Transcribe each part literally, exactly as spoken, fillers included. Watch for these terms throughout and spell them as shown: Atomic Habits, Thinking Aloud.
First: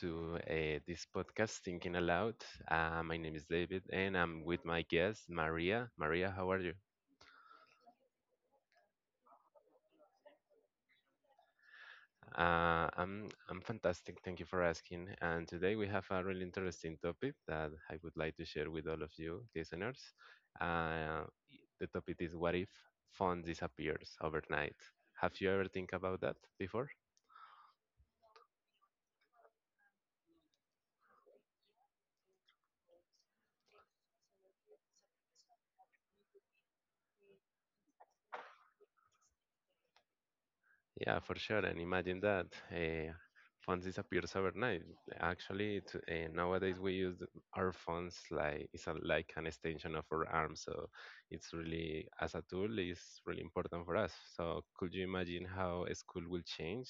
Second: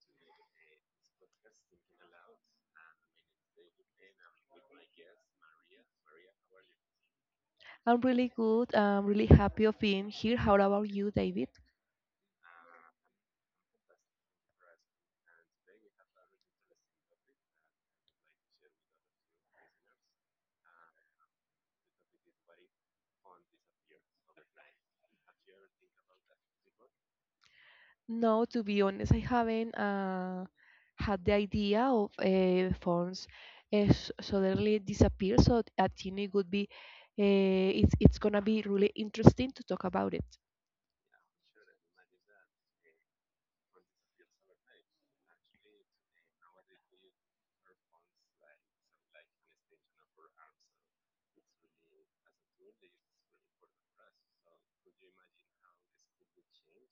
to uh, this podcast, Thinking Aloud. Uh, my name is David, and I'm with my guest, Maria. Maria, how are you? I'm really good. I'm really happy of being here. How about you, David? Uh, I'm, I'm fantastic. Thank you for asking. And today we have a really interesting topic that I would like to share with all of you listeners. Uh, the topic is, what if phone disappears overnight? Have you ever think about that before? No, to be honest, I haven't uh, had the idea of uh, phones uh, s- suddenly disappear. So I think it would be uh, it's it's gonna be really interesting to talk about it. Yeah, for sure. And imagine that uh, phones disappears overnight. Actually, it, uh, nowadays we use our phones like it's a, like an extension of our arm. So it's really as a tool is really important for us. So could you imagine how a school will change?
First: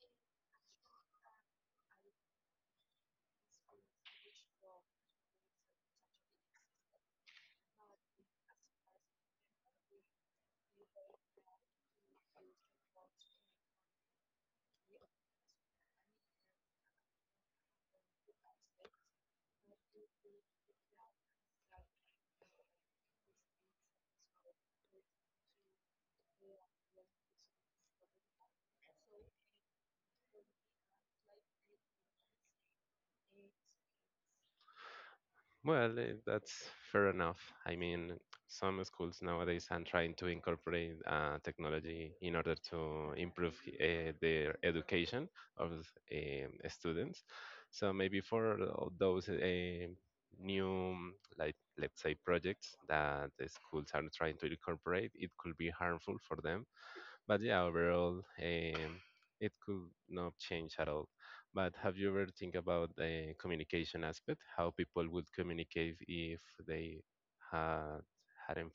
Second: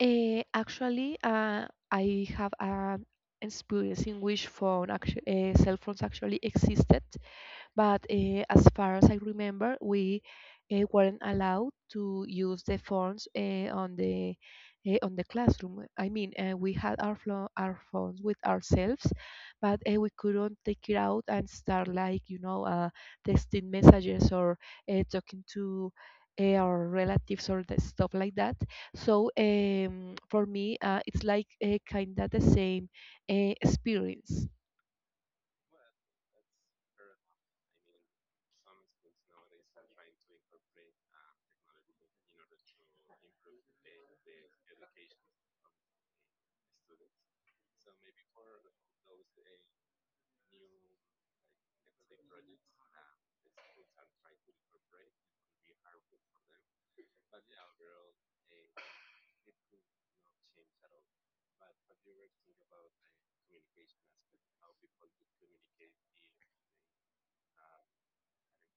Uh, actually, uh, I have an experience in which phone actu- uh, cell phones actually existed. But uh, as far as I remember, we uh, weren't allowed to use the phones uh, on the uh, on the classroom. I mean, uh, we had our flo- our phones with ourselves, but uh, we couldn't take it out and start like you know uh, texting messages or uh, talking to uh, our relatives or the stuff like that. So um, for me, uh, it's like uh, kind of the same uh, experience. Well, eh, that's fair enough. I mean, some schools nowadays are trying to incorporate uh, technology in order to improve uh, their education of um students. So maybe for tho- those uh, new, like let's say, projects that the schools are trying to incorporate, it could be harmful for them, but yeah, overall, um, it could not change at all. But have you ever think about the communication aspect? How people would communicate if they had hadn't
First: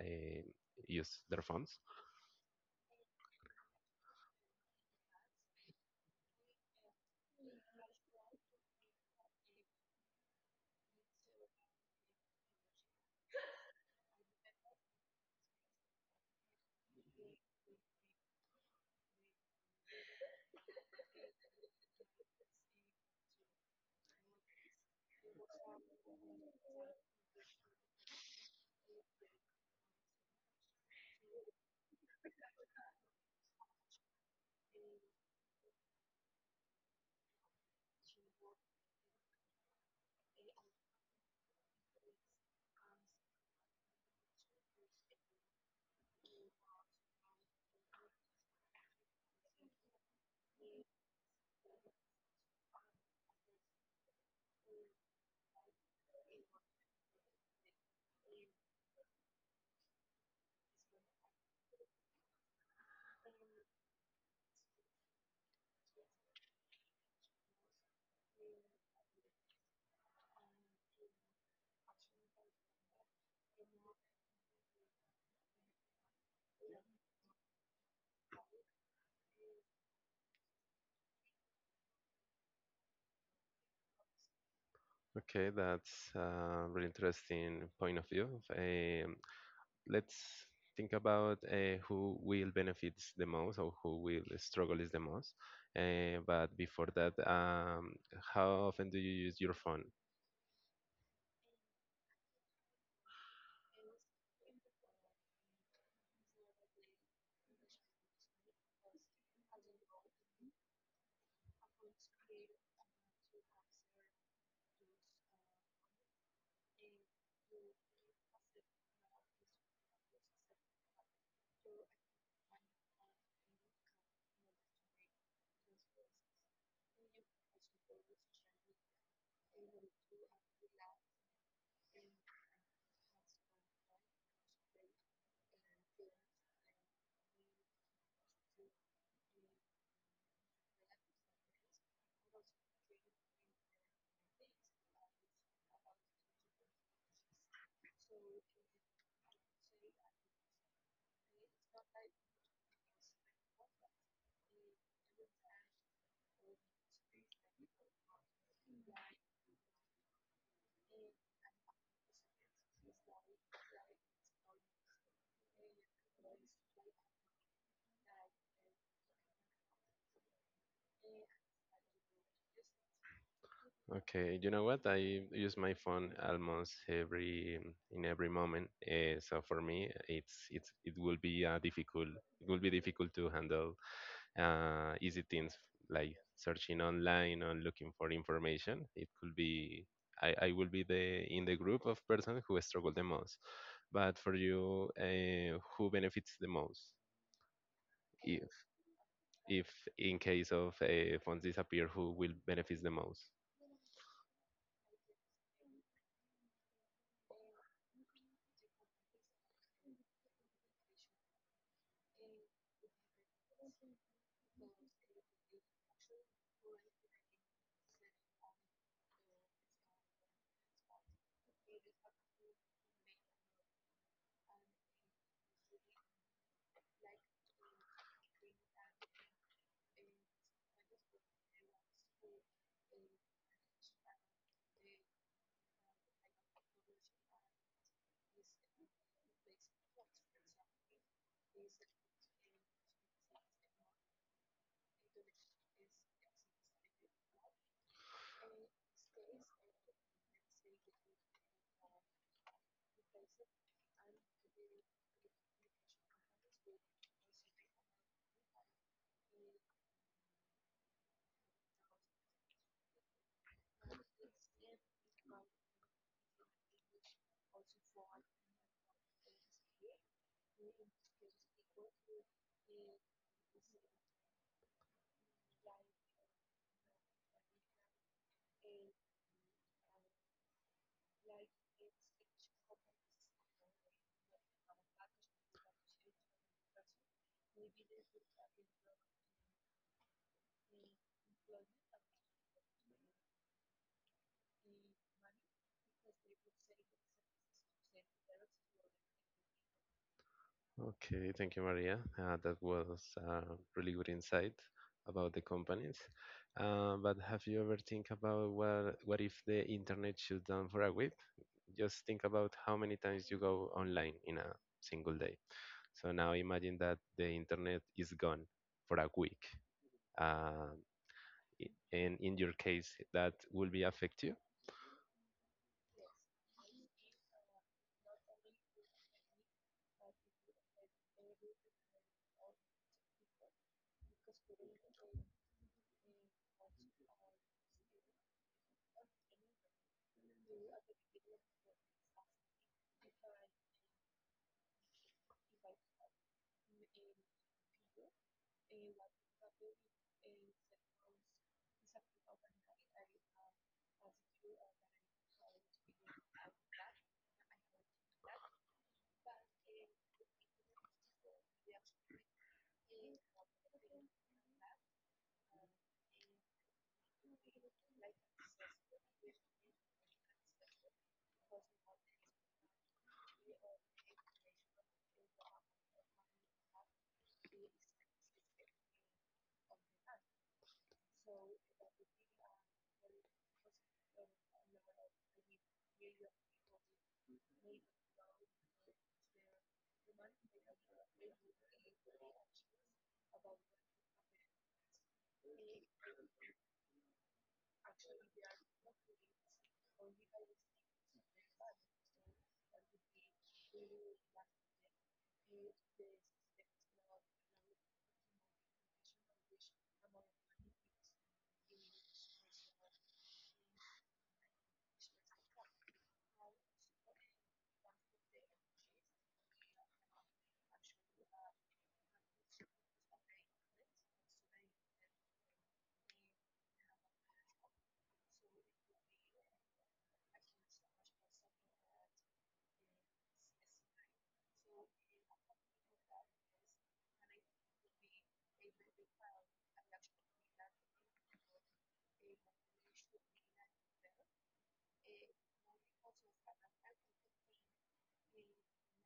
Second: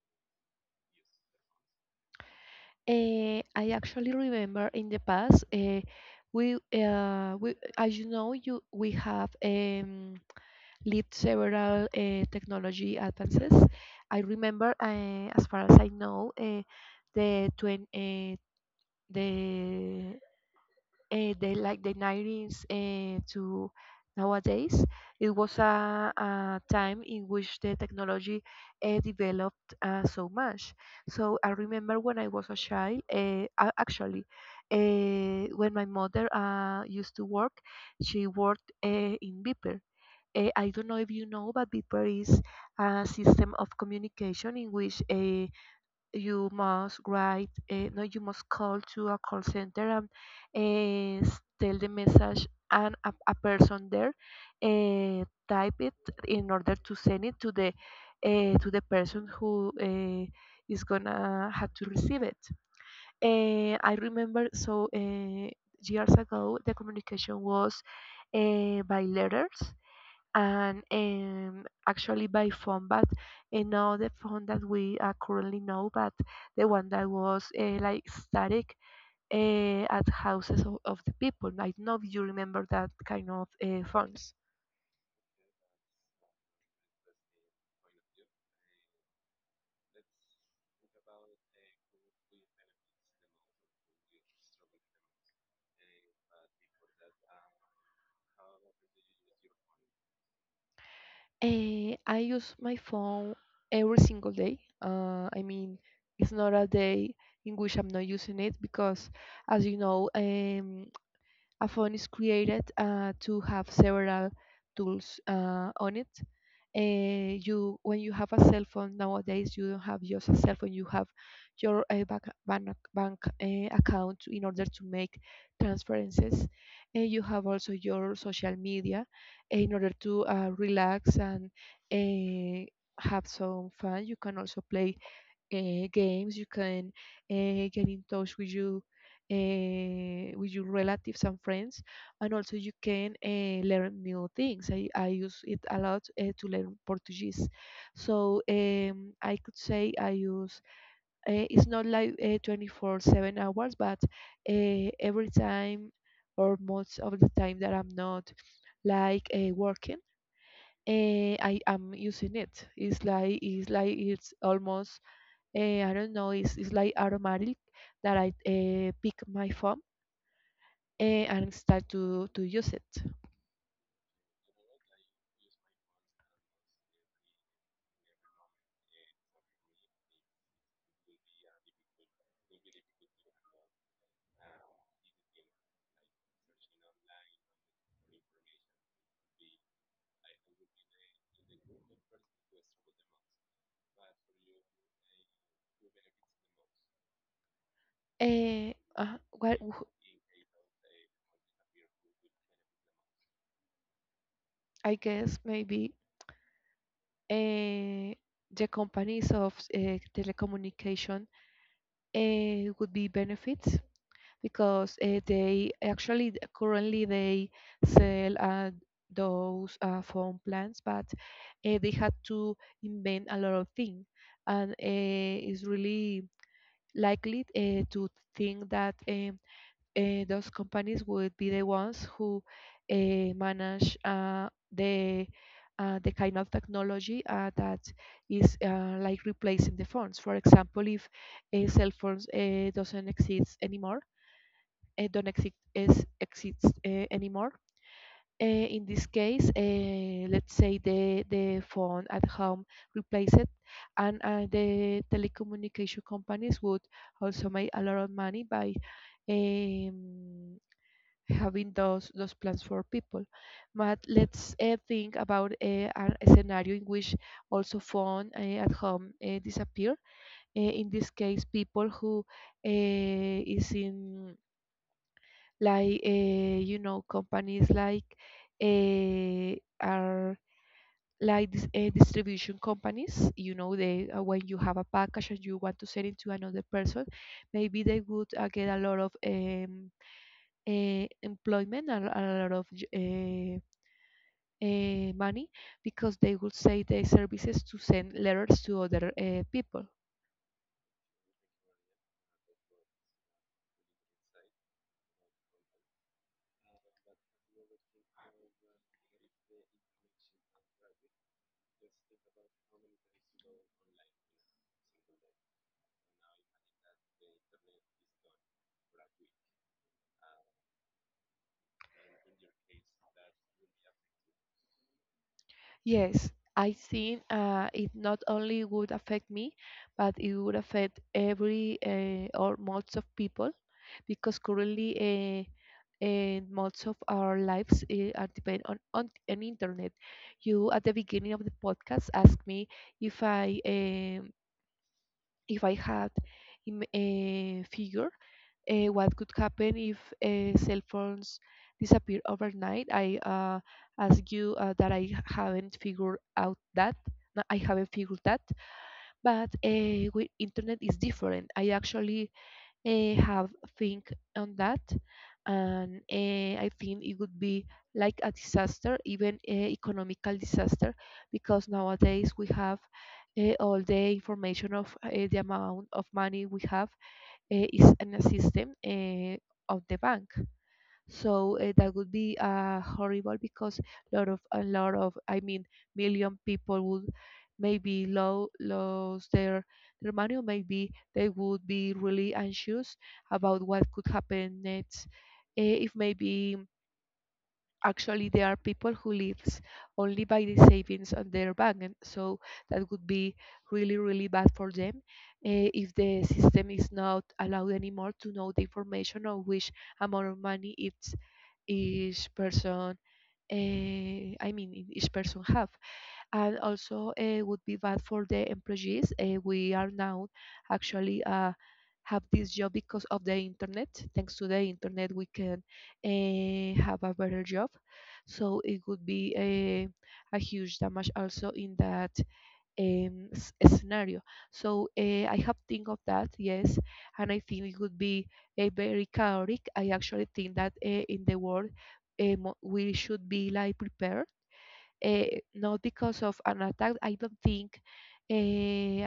uh, used their phones? Uh, I actually remember in the past, uh, we, uh, we, as you know, you we have um, lived several uh, technology advances. I remember, uh, as far as I know, uh, the twen- uh, the uh, the like the nineties uh, to nowadays. It was a, a time in which the technology uh, developed uh, so much. So I remember when I was a child, uh, a- actually uh, when my mother uh, used to work, she worked uh, in beeper. uh, I don't know if you know, but beeper is a system of communication in which uh, you must write, uh, no, you must call to a call center and uh, s- tell the message, and a, a person there uh, type it in order to send it to the uh, to the person who uh, is gonna have to receive it. Uh, I remember, so uh, years ago the communication was uh, by letters and um, actually by phone, but uh, not the phone that we uh, currently know, but the one that was uh, like static uh, at houses of, of the people. I don't know if you remember that kind of uh, phones. Okay, that's a really interesting point of view. Um, let's think about uh, who will benefit the most or who will struggle is the most. Uh, but before that, um, how often do you use your phone? Uh, I use my phone every single day. Uh, I mean, it's not a day in which I'm not using it because, as you know, um, a phone is created uh, to have several tools uh, on it. Uh, you When you have a cell phone nowadays, you don't have just a cell phone. You have your uh, bank bank, bank uh, account in order to make transferences. And you have also your social media uh, in order to uh, relax and uh, have some fun. You can also play uh, games. You can uh, get in touch with you. Uh, with your relatives and friends, and also you can uh, learn new things. I, I use it a lot uh, to learn Portuguese, so um, I could say I use, uh, it's not like uh, twenty-four seven hours, but uh, every time or most of the time that I'm not like uh, working, uh, I am using it. It's like it's like it's almost, eh, I don't know, it's, it's like automatic that I uh, pick my phone eh, and start to, to use it. Okay, you know what? I use my phone almost every mm, in every moment. Uh, so for me, it's it's it will be uh, difficult. It will be difficult to handle uh, easy things like searching online or looking for information. It could be I, I will be the in the group of person who struggle the most. But for you, uh, who benefits the most? If Eh, uh, what, if in case of uh, phones disappear, who will benefit the most? I guess maybe eh, the companies of eh, telecommunication eh, would be benefits because uh, they actually th- currently they sell uh, those uh, phone plans, but uh, they had to invent a lot of things, and uh, it's really likely uh, to think that um, uh, those companies would be the ones who uh, manage uh, the uh, the kind of technology uh, that is uh, like replacing the phones. For example, if uh, cell phones uh, doesn't exist anymore uh, don't exist is, exists uh, anymore. Uh, in this case, uh, let's say the, the phone at home replaced it, and uh, the telecommunication companies would also make a lot of money by um, having those those plans for people. But let's uh, think about uh, a scenario in which also phone uh, at home uh, disappear. Uh, in this case, people who uh, is in like uh, you know companies like uh, are like dis- uh, distribution companies, you know, they uh, when you have a package and you want to send it to another person, maybe they would uh, get a lot of um, uh, employment and a lot of uh, uh, money because they would say their services to send letters to other uh, people. Okay, thank you, Maria. Uh, that was uh, really good insight about the companies. Uh, but have you ever think about what what if the internet shuts down for a week? Just think about how many times you go online in a single day. So now imagine that the internet is gone for a week. Uh, i- and in your case, that will be affect you. Yes, I think uh, it not only would affect me, but it would affect every uh, or most of people because currently uh, uh, most of our lives uh, are depend on, on an internet. You at the beginning of the podcast asked me if I, um, if I had im- a figure uh, what could happen if uh, cell phones disappear overnight. I uh, ask you uh, that I haven't figured out that. No, I haven't figured that, but uh, with internet is different. I actually uh, have think on that, and uh, I think it would be like a disaster, even a economical disaster, because nowadays we have uh, all the information of uh, the amount of money we have uh, is in a system uh, of the bank. So uh, that would be uh, horrible, because a lot of a lot of, I mean, million people would maybe lo- lose their their money, or maybe they would be really anxious about what could happen next. Eh, if maybe, actually, there are people who lives only by the savings on their bank, and so that would be really really bad for them, eh, if the system is not allowed anymore to know the information of which amount of money it's each person, uh, I mean, in each person have. And also it would be bad for the employees. Uh, we are now actually uh, have this job because of the internet. Thanks to the internet, we can uh, have a better job. So it would be a, a huge damage also in that um, s- scenario. So uh, I have think of that, yes, and I think it would be a very chaotic. I actually think that uh, in the world um, we should be like prepared, uh, not because of an attack. I don't think uh,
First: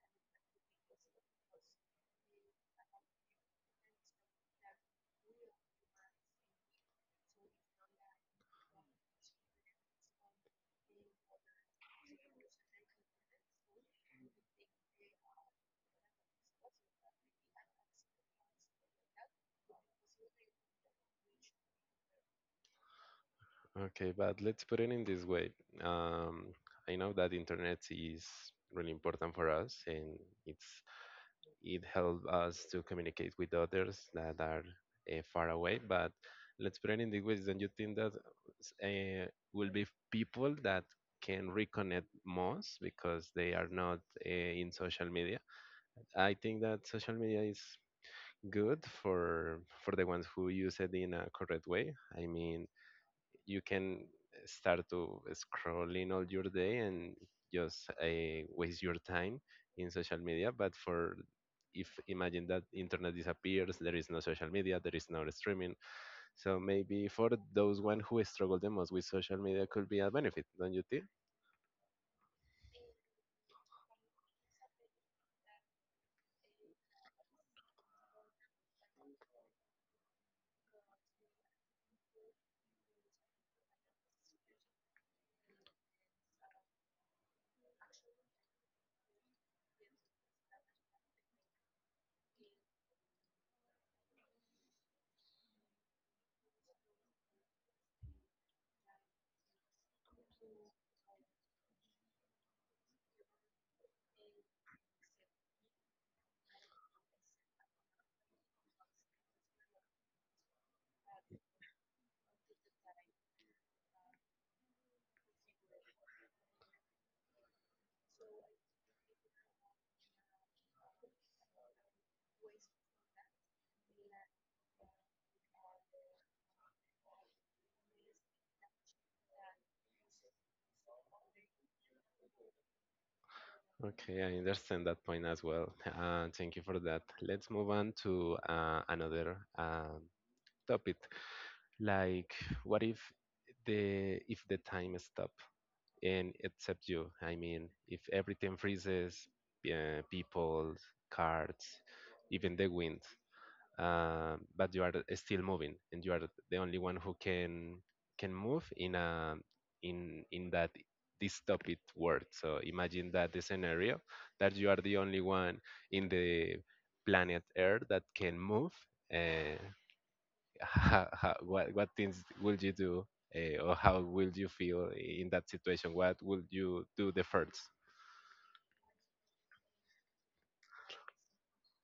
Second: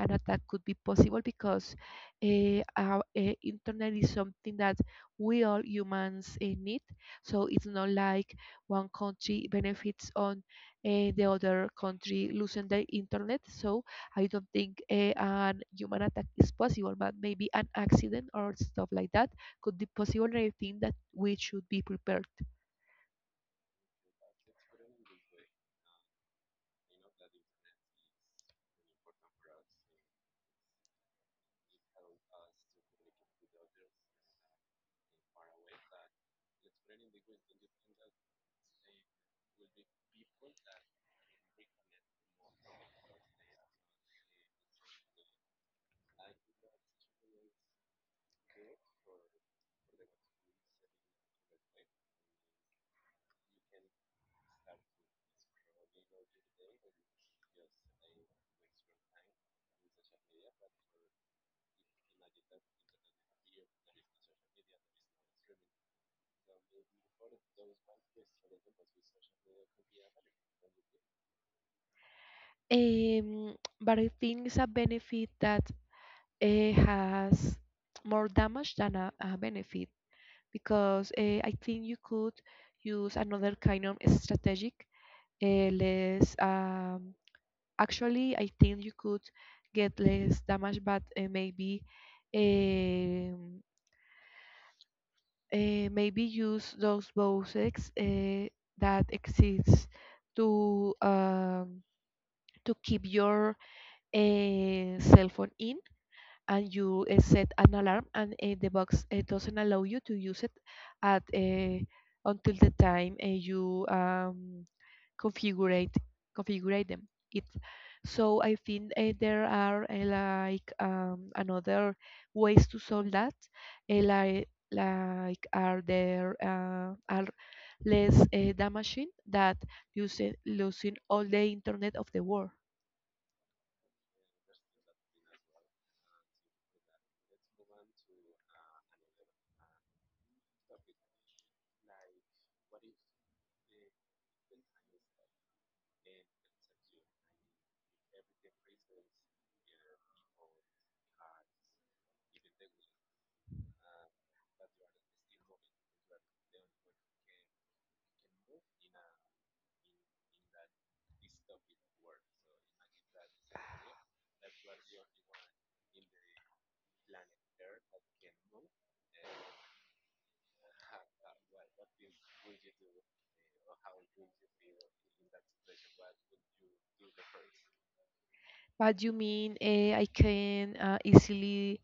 an attack could be possible because uh, our uh, internet is something that we all humans uh, need. So it's not like one country benefits on uh, the other country losing the internet. So I don't think uh, an human attack is possible, but maybe an accident or stuff like that could be possible. And I think that we should be prepared. Okay, but let's put it in this way. Um, I know that internet is really important for us, and it's it helps us to communicate with others that are uh, far away. But let's put it in the ways. Don't you think that uh, will be people that can reconnect most because they are not uh, in social media? I think that social media is good for for the ones who use it in a correct way. I mean, you can start to scrolling all your day and just uh, waste your time in social media, but for, if imagine that internet disappears, there is no social media, there is no streaming. So maybe for those one who struggle the most with social media could be a benefit, don't you think? Um, but I think it's a benefit that eh, has more damage than a, a benefit, because eh, I think you could use another kind of strategic, eh, less um, actually I think you could get less damage. But eh, maybe, um, eh, maybe use those bosses eh, that exists to um, to keep your eh, cell phone in, and you uh, set an alarm and uh, the box uh, doesn't allow you to use it at, uh, until the time uh, you um, configure configure them it. So I think uh, there are uh, like um, another ways to solve that, uh, like like are there uh, are less uh, damaging that using, losing all the internet of the world. Okay, I understand that point as well. Uh, thank you for that. Let's move on to uh, another uh, topic, like, what if the, if the time stop, and except you. I mean, if everything freezes, uh, people, cards, even the wind, uh, but you are still moving, and you are the only one who can can move in a in in that dystopic world. So imagine that the scenario that you are the only one in the planet Earth that can move. Uh, how, how, what what things would you do uh, or how will you feel in that situation? What would you do the first? But you mean uh, I can uh, easily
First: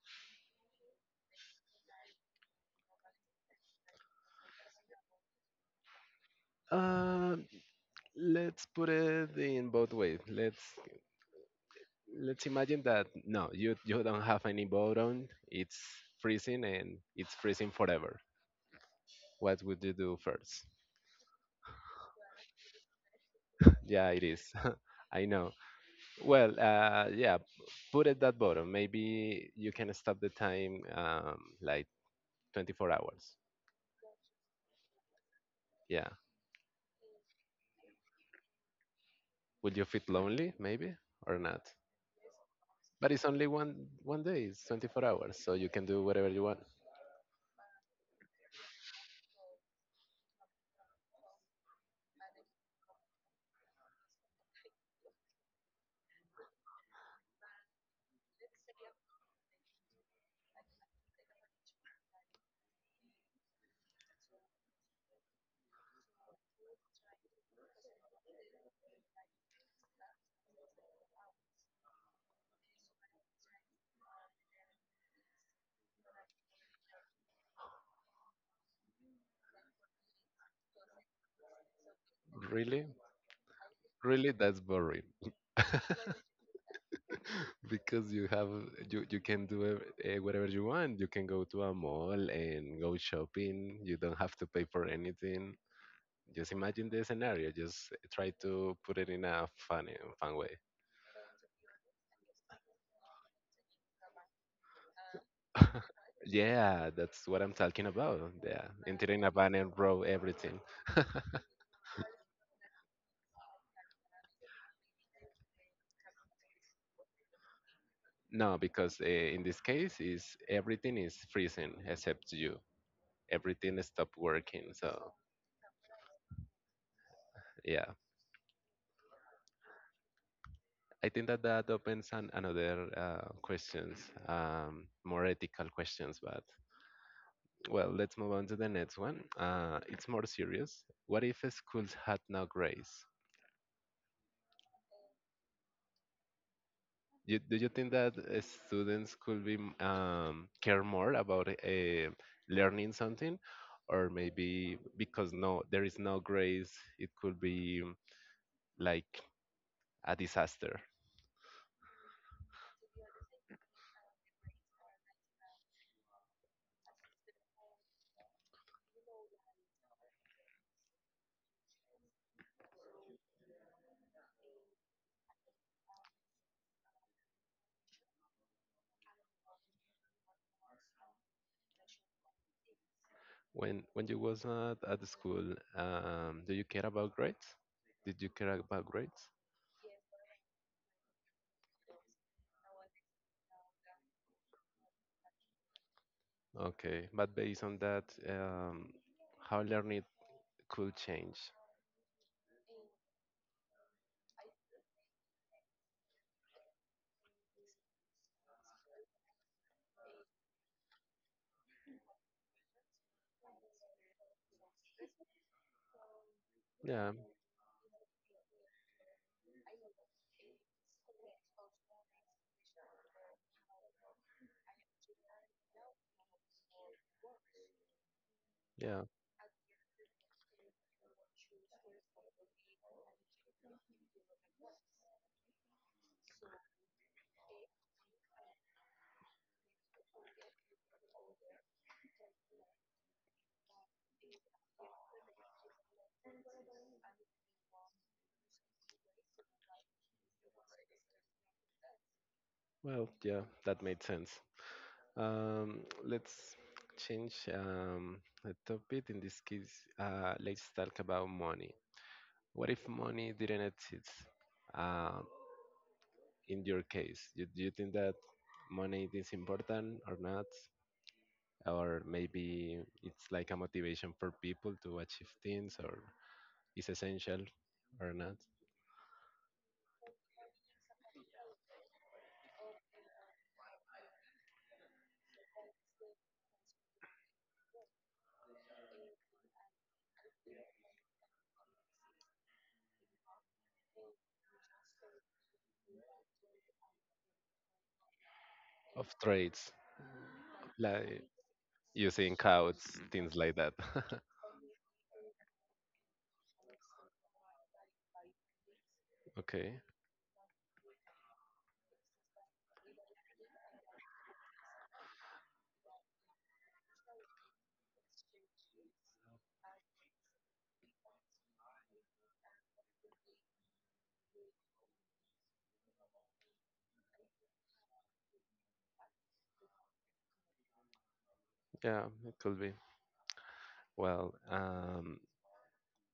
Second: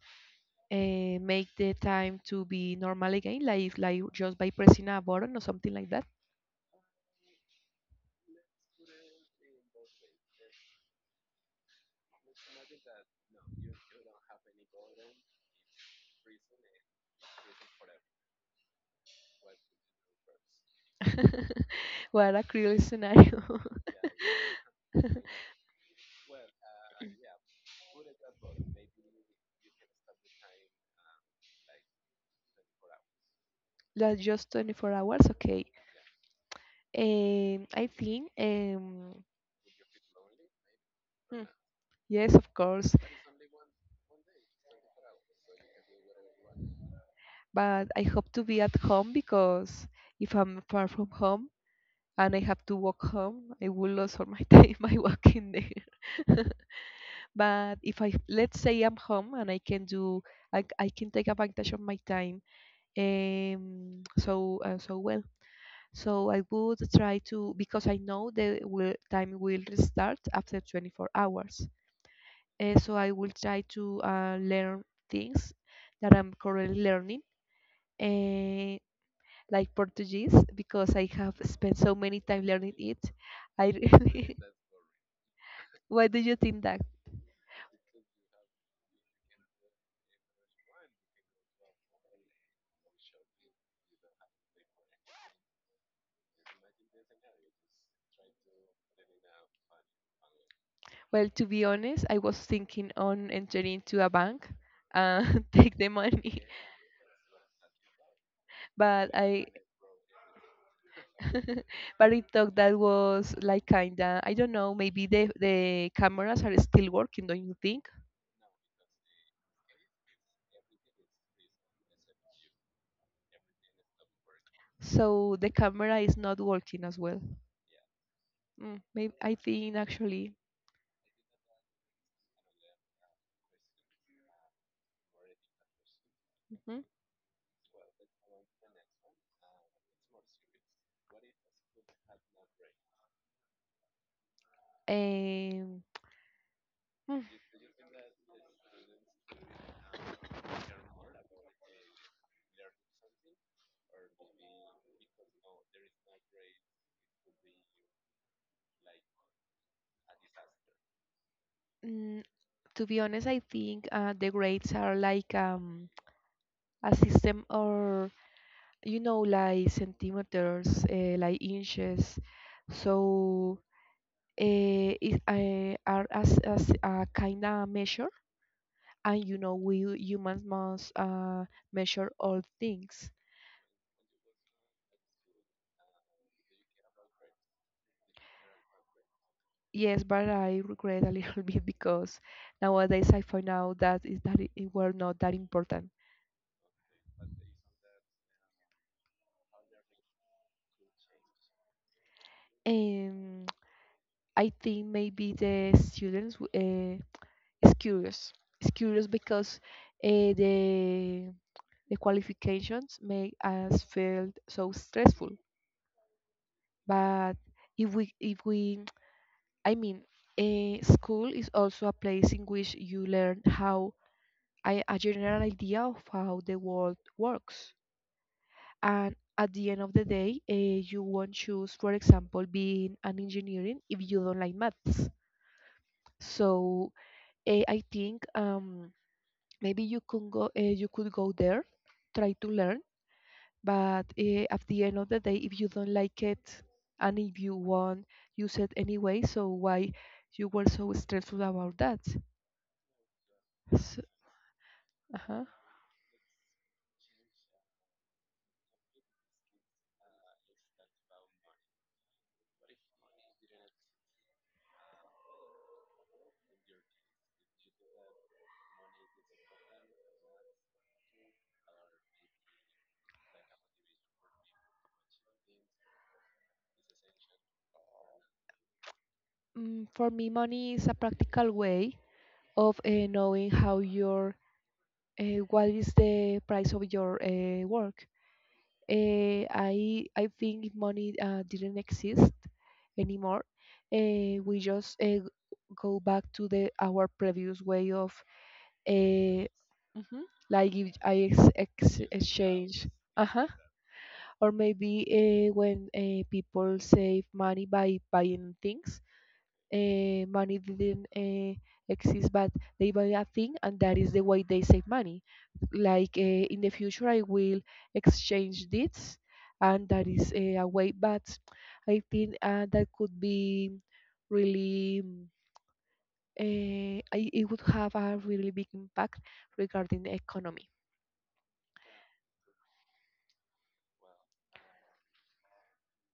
uh, make the time to be normal again, like like just by pressing a button or something like that? uh, let's put it in both ways. Let's let's imagine that no, you, you don't have any bottom. It's freezing and it's freezing forever. What would you do first? What a cruel scenario! Yeah, it is. I know. Well, uh, yeah, put it that bottom maybe you can stop the time, um, like twenty-four hours. That's just twenty-four hours, okay. Yeah. Um, I think, um, Will you feel lonely, maybe, or hmm, not? yes, of course, But it's only one one day, it's twenty-four hours, so you can do whatever you want. but I hope to be at home, because if I'm far from home and I have to walk home, I will lose all my time by walking there. But if I, let's say I'm home and I can do, I, I can take advantage of my time, um, so uh, so well. So I would try to, because I know the will, time will restart after twenty-four hours. Uh, so I will try to uh, learn things that I'm currently learning, uh, like Portuguese, because I have spent so many time learning Really? it. I Really, really. that's boring. Why do you think that? Because you have, you you can do uh, whatever you want. You can go to a mall and go shopping, you don't have to pay for anything. Just imagine the scenario, just try to put it in a funny fun way. Well, to be honest, I was thinking on entering to a bank and take the money, Yeah, that's what I'm talking about. Yeah, but entering a I van and row everything. but it took that was like kinda, I don't know, maybe the the cameras are still working, don't you think? No, because uh, in this case is everything is freezing except you. Everything stopped working. So So the camera is not working as well. yeah, mm, maybe. I think actually. I think that that opens an, another uh, questions, um, more ethical questions. But Mhm. well, let's move on to the next one. Uh, it's more serious. What if schools had no grades? um, You, mm, do you think that uh, students could be, um, care more about uh, learning something, or maybe because no, there is no grades, it could be like a disaster. mm, to be honest, I think uh, the grades are like um a system, or you know, like centimeters, uh, like inches. So uh, it, uh, are as, as a kind of measure. And you know we humans must uh, measure all things. When when you was at, at the school, um, do you care about grades? Did you care about grades? Yes, but I regret a little bit, because nowadays I find out that is that it, it were not that important. Okay, but based on that, um, how learning could change. And I think maybe the students uh, is curious. It's curious because uh, the the qualifications make us feel so stressful. Yeah, But if we, if we, I mean, eh, school is also a place in which you learn how a, a general idea of how the world works. yeah. And at the end of the day, eh, you won't choose, for example, being an engineering if you don't like maths. So eh, I think, um, maybe you can go, eh, you could go there, try to learn. But uh, at the end of the day, if you don't like it and if you won't use it anyway, so why you were so stressful about that? Well, yeah, that So, made sense. uh-huh. Um, let's change, um, the topic. In this case, uh, let's talk about money. What if money didn't exist? Um, in your case? You, do you think that money is important or not? Or maybe it's like a motivation for people to achieve things or is essential or not? Mm, for me, money is a practical way of uh, knowing how your uh, what is the price of your uh, work. Uh, I I think if money uh, didn't exist anymore. Uh, we just uh, go back to the our previous way of Of uh, trades, hmm like if I like ex- ex- using codes, exchange. things Uh-huh. like that. Or maybe uh, when uh, people save money by buying things, Okay, uh, money didn't uh, exist, but they buy a thing, and that is the way they save money. Like uh, in the future, I will exchange this, and that is uh, a way. But I think uh, that could be really, uh, I, it would have a really big impact regarding the economy. yeah, it could be. Well, um,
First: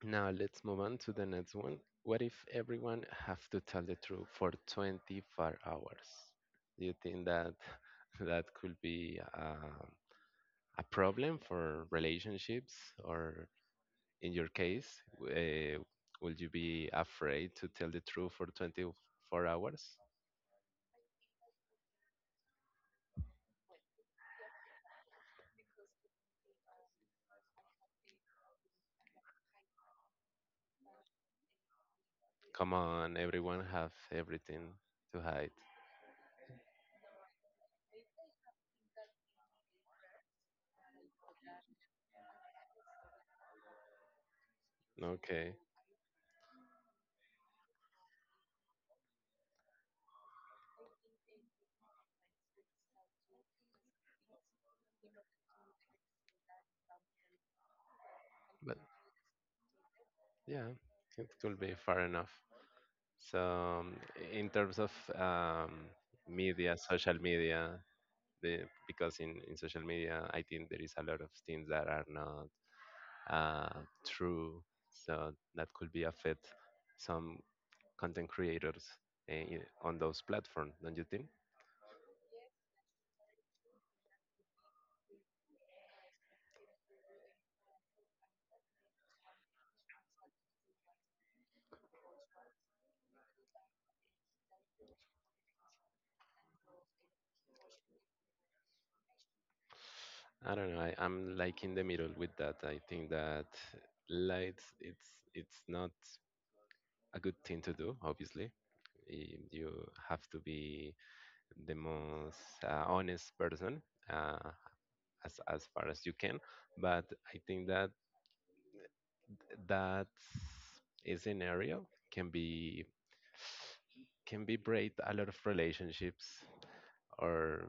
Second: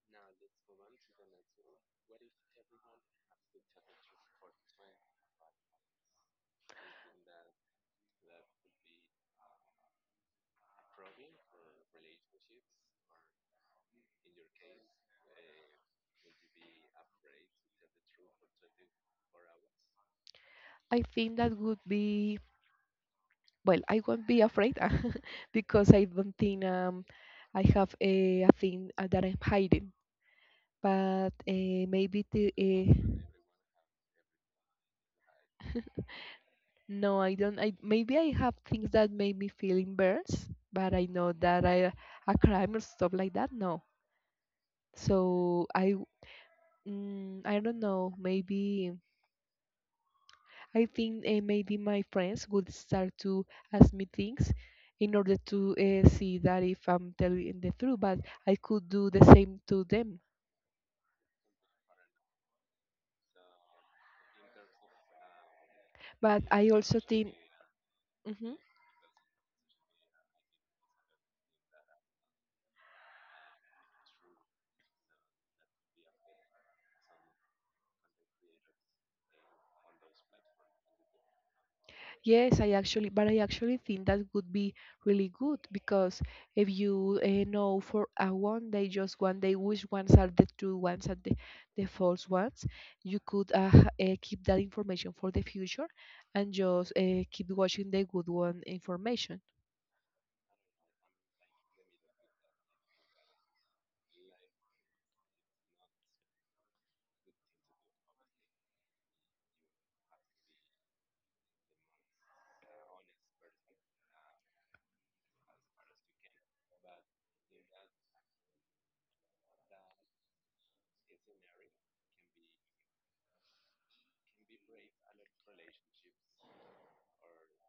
now let's move on to the next one. What if everyone have to tell the truth for twenty-four hours? Do you think that that could be uh, a problem for relationships, or in your case, uh, would you be afraid to tell the truth for twenty-four hours? I think that would be, well, I won't be afraid because I don't think um, I have a, a thing uh, that I'm hiding. But uh, maybe the, Come uh, on, everyone have everything to hide. no, I don't. I maybe I have things that make me feel embarrassed, but I know that I a crime or stuff like that. No, Okay, so I mm, I don't know. Maybe I think, eh, maybe my friends would start to ask me things in order to uh, see that if I'm telling the truth, but I but could do the same to them. yeah, it could be far enough. So um, in terms of um, But I media, also social think. media, Mhm. the, because in, in social media, I think there is a lot of things that are not uh, true. So that could be affect some content creators uh, i- on those platforms, don't you think? Yes, I actually, but I actually think that would be really good because if you uh, know for a one day, just one day, which ones are the true ones and the, the false ones, you could uh, uh, keep that information for the future and just uh, keep watching the good one information. I don't know. I, I'm like in the middle with that. I think that lights, it's it's not a good thing to do. Obviously, Y- you have to be the most uh, honest person uh, as as far as you can. But I think that that scenario can be can be break a lot of relationships, or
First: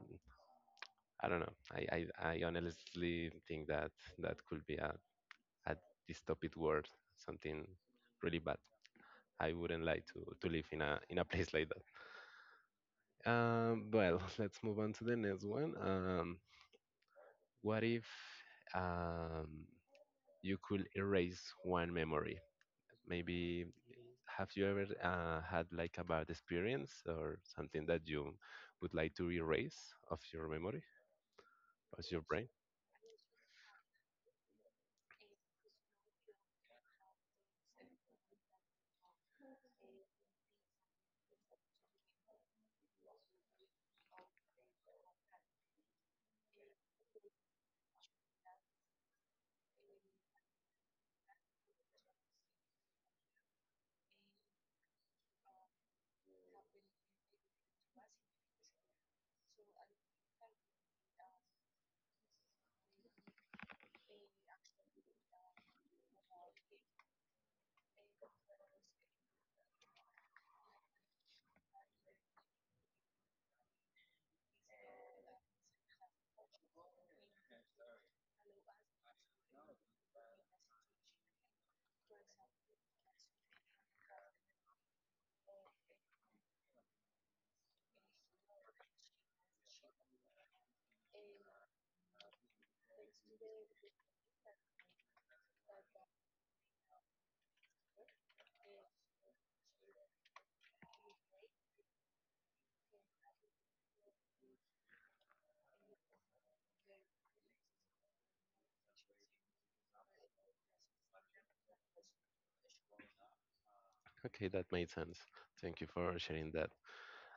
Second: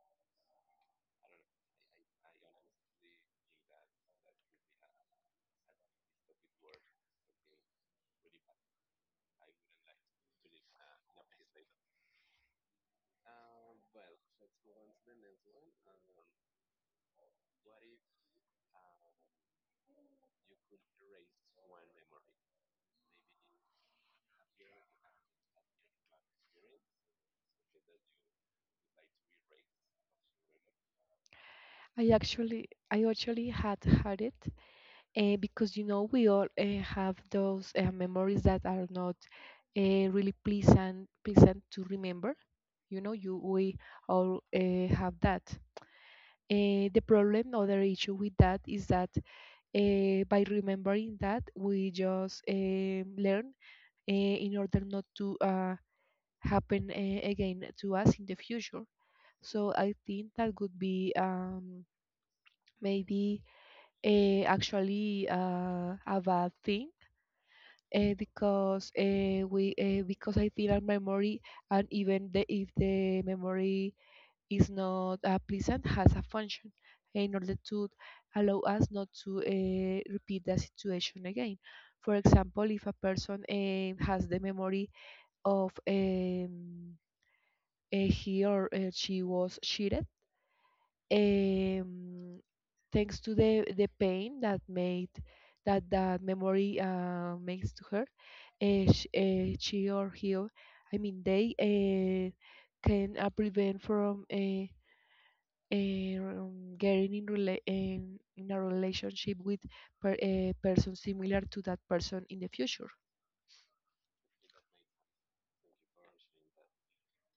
I don't know. I, I, I honestly think that that could be a, a dystopic world, something really bad. I wouldn't like to, to live in a in a place like that. Um, well, let's move on to the next one. Um, what if, um, you could erase one memory. Maybe have you ever uh, had like a bad experience or something that you would like to erase of your memory, of I your brain? actually, I actually had had it uh, because you know we all uh, have those uh, memories that are not uh, really pleasant, pleasant to remember. You know, you we all uh, have that. Uh, the problem, other issue with that is that uh, by remembering that, we just um learn uh, in order not to uh, happen uh, again to us in the future. So I think that could be, um, maybe uh, actually uh, a bad thing, uh, because uh, we uh, because I feel our memory, and even the, if the memory is not uh, pleasant has a function in order to allow us not to uh, repeat the situation again. For example, if a person uh, has the memory of, um, uh, he or uh, she was cheated. Um, Thanks to the the pain that made that that memory, uh, makes to her, uh, she, uh, she or he, I mean they uh, can uh, prevent from, uh, uh, um, getting in, rela- in in a relationship with per, a person similar to that person in the future. Okay, that made sense. Thank you for sharing that.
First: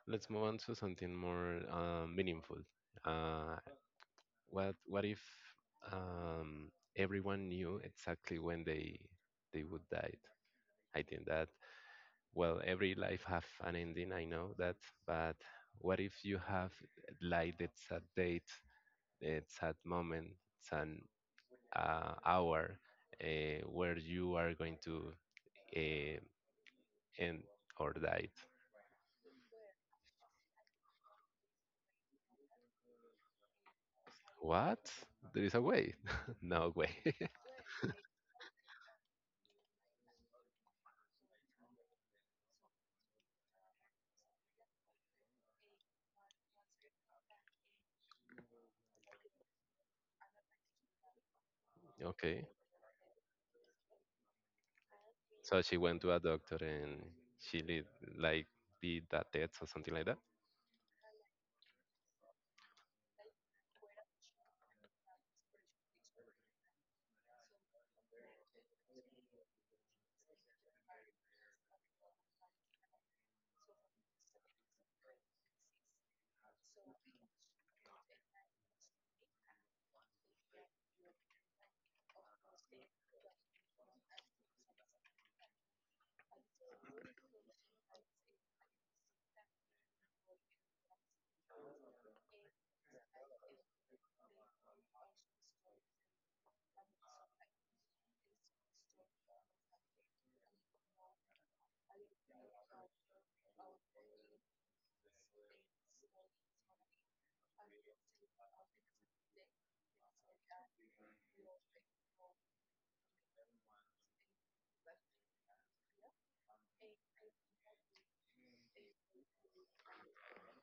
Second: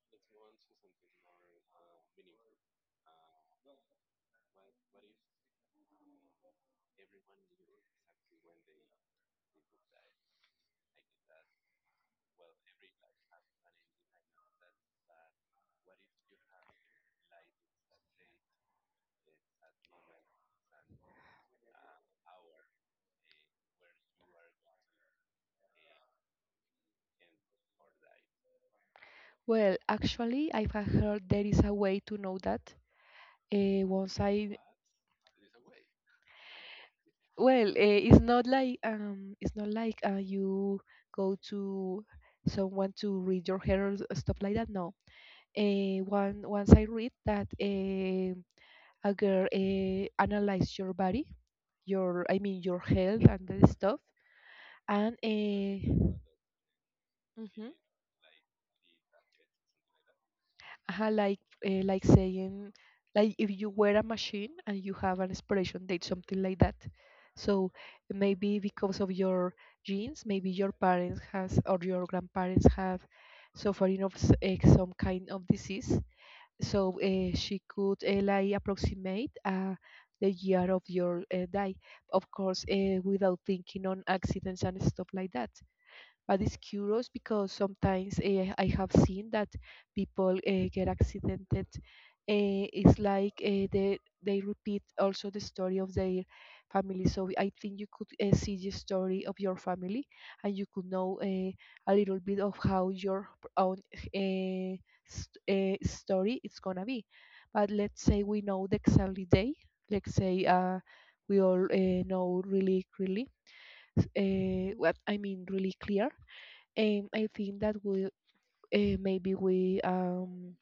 Let's move on to something more uh, meaningful. Uh, what what if, um, everyone knew exactly when they they would die? I think that, well, every life have an ending, I know that, but what if you have like the sad date, the sad moment, it's an uh, hour uh, where you are going to uh, end or die. Well, actually, I've heard there is a way to know that. Uh, once I. What? There is a way? No way. Well, eh, it's not like um, it's not like uh, you go to someone to read your hair or s- stuff like that. No. Eh, one Once I read that, eh, a girl, eh, analyzed your body, your I Okay, mean your health and the stuff, and so she eh, went to a doctor and she did like did that test or something like that. uh, like uh, like saying, like if you were a machine and you have an expiration date, something like that. So maybe because of your genes, maybe your parents has or your grandparents have suffering of s- eh, some kind of disease. So uh, she could uh, like approximate uh, the year of your uh, die, of course uh, without thinking on accidents and stuff like that. But it's curious because sometimes, eh, I have seen that people eh, get accidented. Eh, it's like, eh, they they repeat also the story of their family. So I think you could, eh, see the story of your family, and you could know, eh, a little bit of how your p- own eh, st- eh, story is gonna be. But let's say we know the exactly day. Let's say uh, we all uh, know really clearly, uh, what I mean really clear. Um, I think that we uh, maybe we um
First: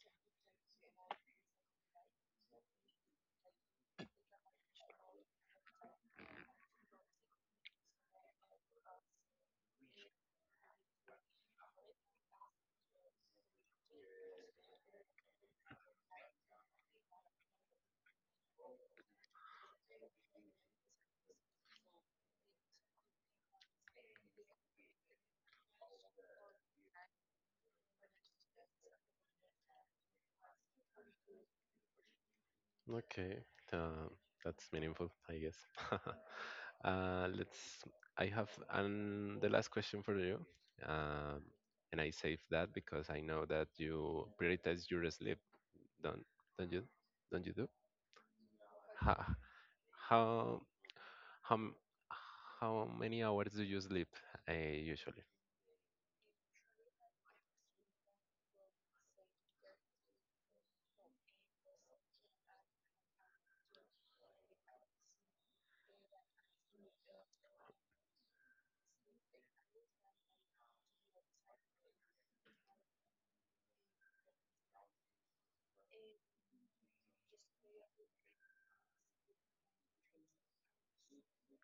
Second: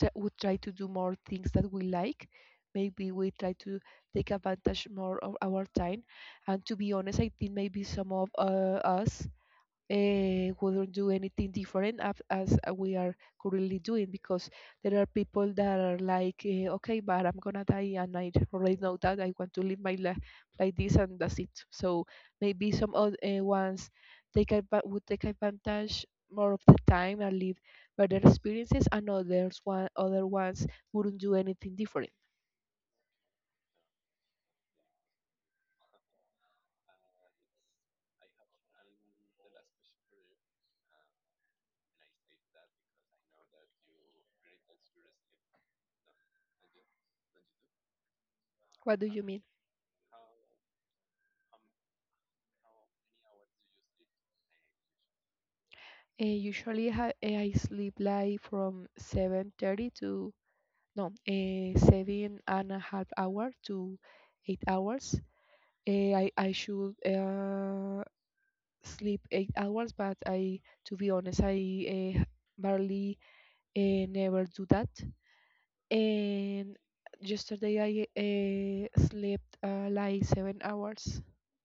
t- would try to do more things that we like. Maybe we try to take advantage more of our time. And to be honest, I think maybe some of uh, us uh, wouldn't do anything different as, as we are currently doing, because there are people that are like, uh, okay, but I'm gonna die and I already know that I want to live my life like this, and that's it. So maybe some other uh, ones take adva- would take advantage more of the time and live better experiences, and others one other ones wouldn't do anything different. Okay. uh, that's meaningful, I guess. Uh, let's. I have an, the last question for you, um, and I save that because I know that you prioritize your sleep. Don't don't you? Don't you do? What do you How mean? how how m- how many hours do you sleep uh, usually? Uh, usually ha- eh, I sleep like from seven thirty to, no, uh, seven and a half hour to eight hours. Eh, I I should uh, sleep eight hours, but I, to be honest, I, uh, barely, uh, never do that. And yesterday I uh, slept uh, like seven hours.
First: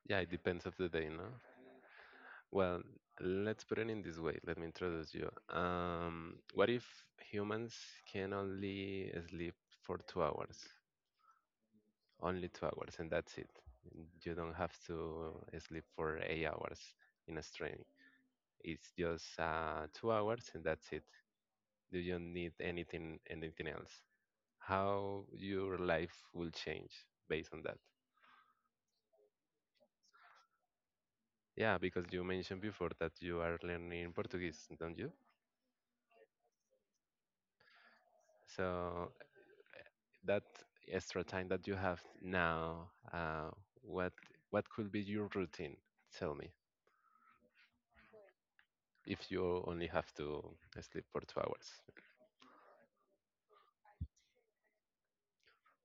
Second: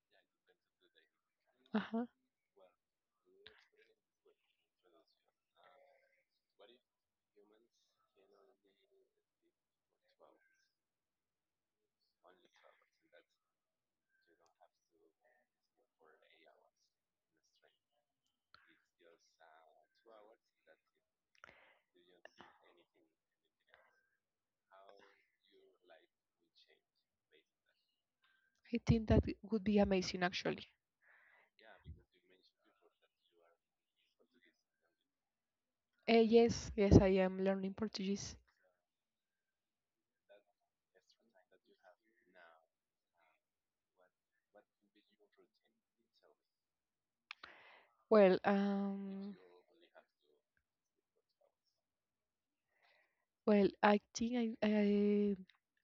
Yeah, it depends of the day, no? Uh-huh. Well, let's put it in this way. Let me introduce you. Um, what if humans can only sleep for two hours? Only two hours, and that's it. You don't have to sleep for eight hours in a string. It's just uh, two hours, and that's it. You don't need anything, anything else. How your life will change based on that? I think that would be amazing, actually. Yeah, because you mentioned before that you are learning Portuguese, don't you? Uh, yes, yes, I am learning Portuguese. So that extra time that you have now, uh, what what could be your routine? Tell me, Well, if um, you only have to sleep for two hours. Well, I think I, I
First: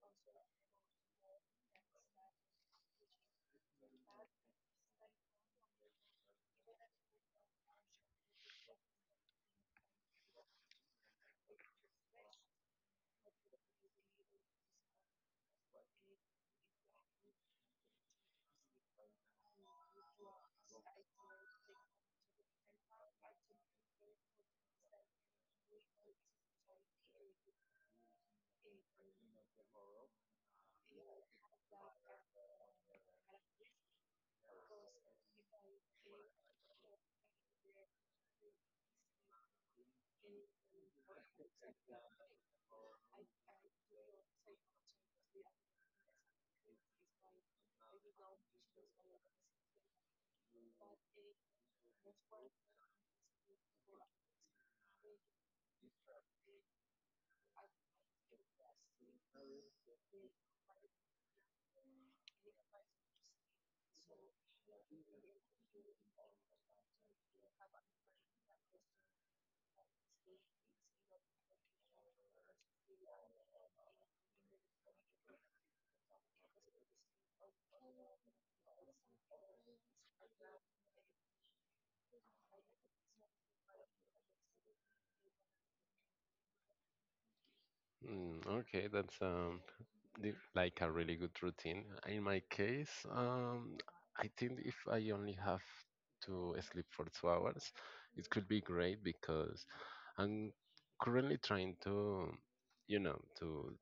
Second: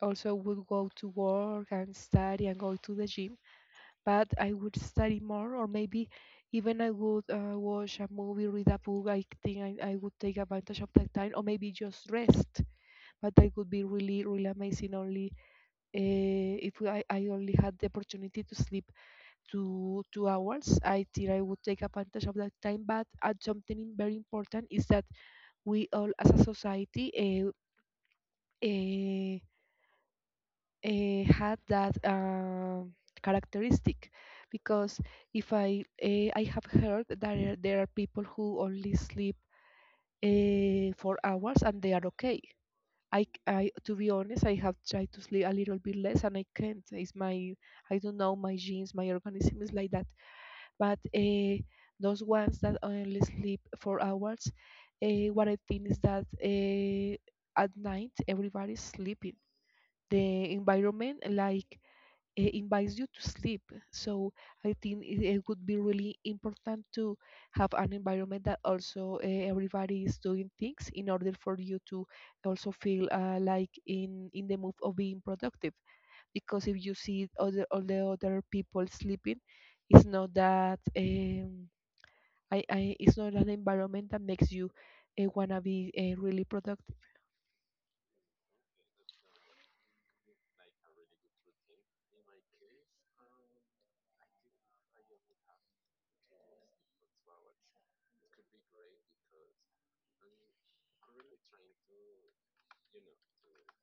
also would go to work and study and go to the gym, but I would study more, or maybe even I would, uh, watch a movie, read a book. I think I, I would take advantage of that time, or maybe just rest. But that would be really, really amazing only uh, if I, I only had the opportunity to sleep two two hours. I think I would take advantage of that time. But uh, something very important is that we all, as a society, uh, uh, uh, had that um characteristic, because if I uh, I have heard that there there are people who only sleep uh, four hours and they are okay. I, c- I- to be honest, I have tried to sleep a little bit less and I can't. It's my. I don't know, my genes, my organism is like that. But uh, those ones that only sleep four hours, uh, what I think is that uh, at night everybody's sleeping. The environment, like, eh, invites you to sleep. So I think it, it would be really important to have an environment that also uh, everybody is doing things in order for you to also feel, uh, like in in the mood of being productive. Because if you see other all the other people sleeping, it's not that, um, I, I it's not an environment that makes you uh, wanna be uh, really productive. Mm, okay, that's, um, the- like a really good routine. In my case, um, I think if I only have to sleep for two hours, it could be great because I'm currently trying to, you know, to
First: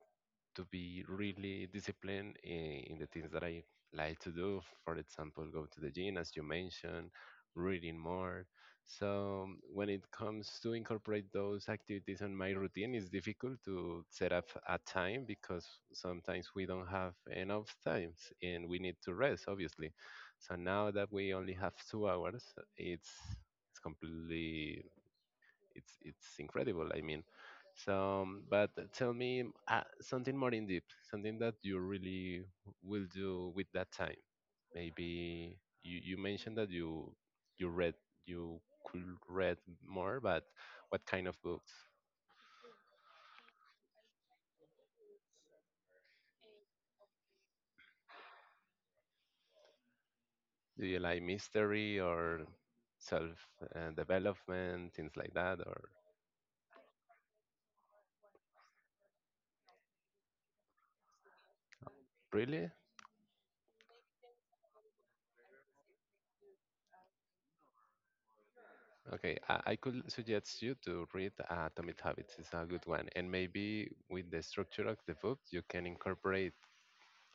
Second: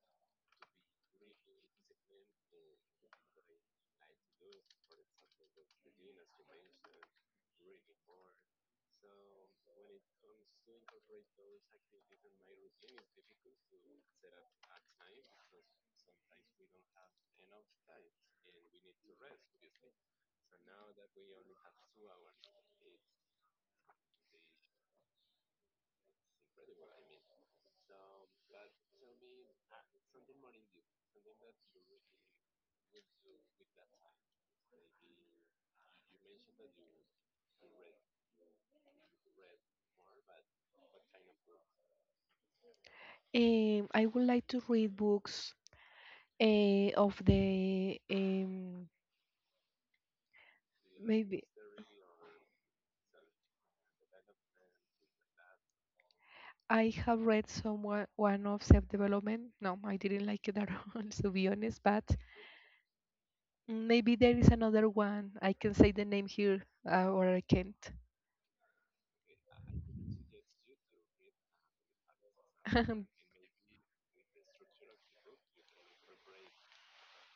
to be really disciplined in, in the things that I like to do. For example, go to the gym, as you mentioned, reading more. So when it comes to incorporate those activities in my routine, it's difficult to set up a time because sometimes we don't have enough times and we need to rest, obviously. So now that we only have two hours, it's it's completely it's it's incredible. I mean, so, um, but tell me, um, uh, something more in deep, something that you really will do with that time. Maybe you, you mentioned that you you read, you could read more, but what kind of books? Um, I would like to read books, uh, of the. um, Do you like Maybe mystery or self uh, development, things like that, or, I have read somewhere one of self-development. No, I didn't like it at all, to be honest. But really? maybe there is another one. I can say the name here, uh, or I can't. Okay, I, I could suggest you to read Atomic Habits. It's a good one, and maybe with the structure of the book, you can incorporate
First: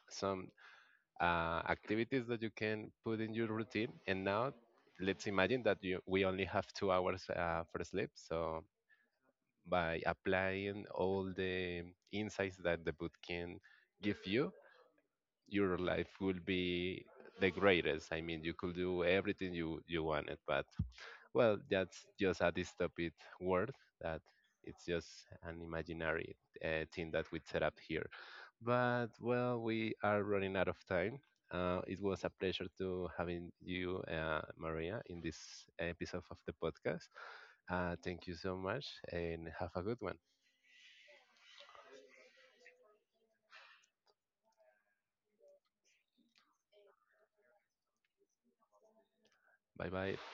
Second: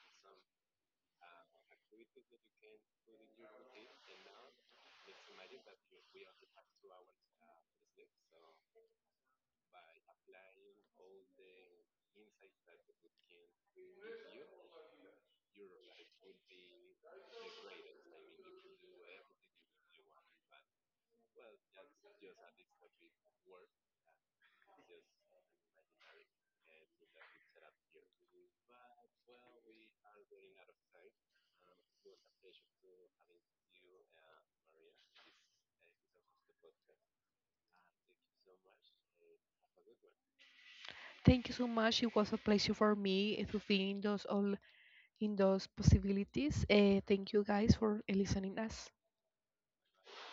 some uh, activities that you can put in your routine. And now, let's imagine that you, we only have two hours uh, for sleep. So, by applying all the insights that the boot can give you, your life will be the greatest. I mean, you could do everything you, you wanted, but well, that's just a dystopic word that it's just an imaginary uh, thing that we set up here. But well, we are running out of time. Uh, it was a pleasure to having you, uh, Maria, in this episode of the podcast. Uh, thank you so much, and have a good one. Thank you so much. It was a pleasure for me to be in those all in those possibilities. Uh, thank you guys for listening us. Bye bye.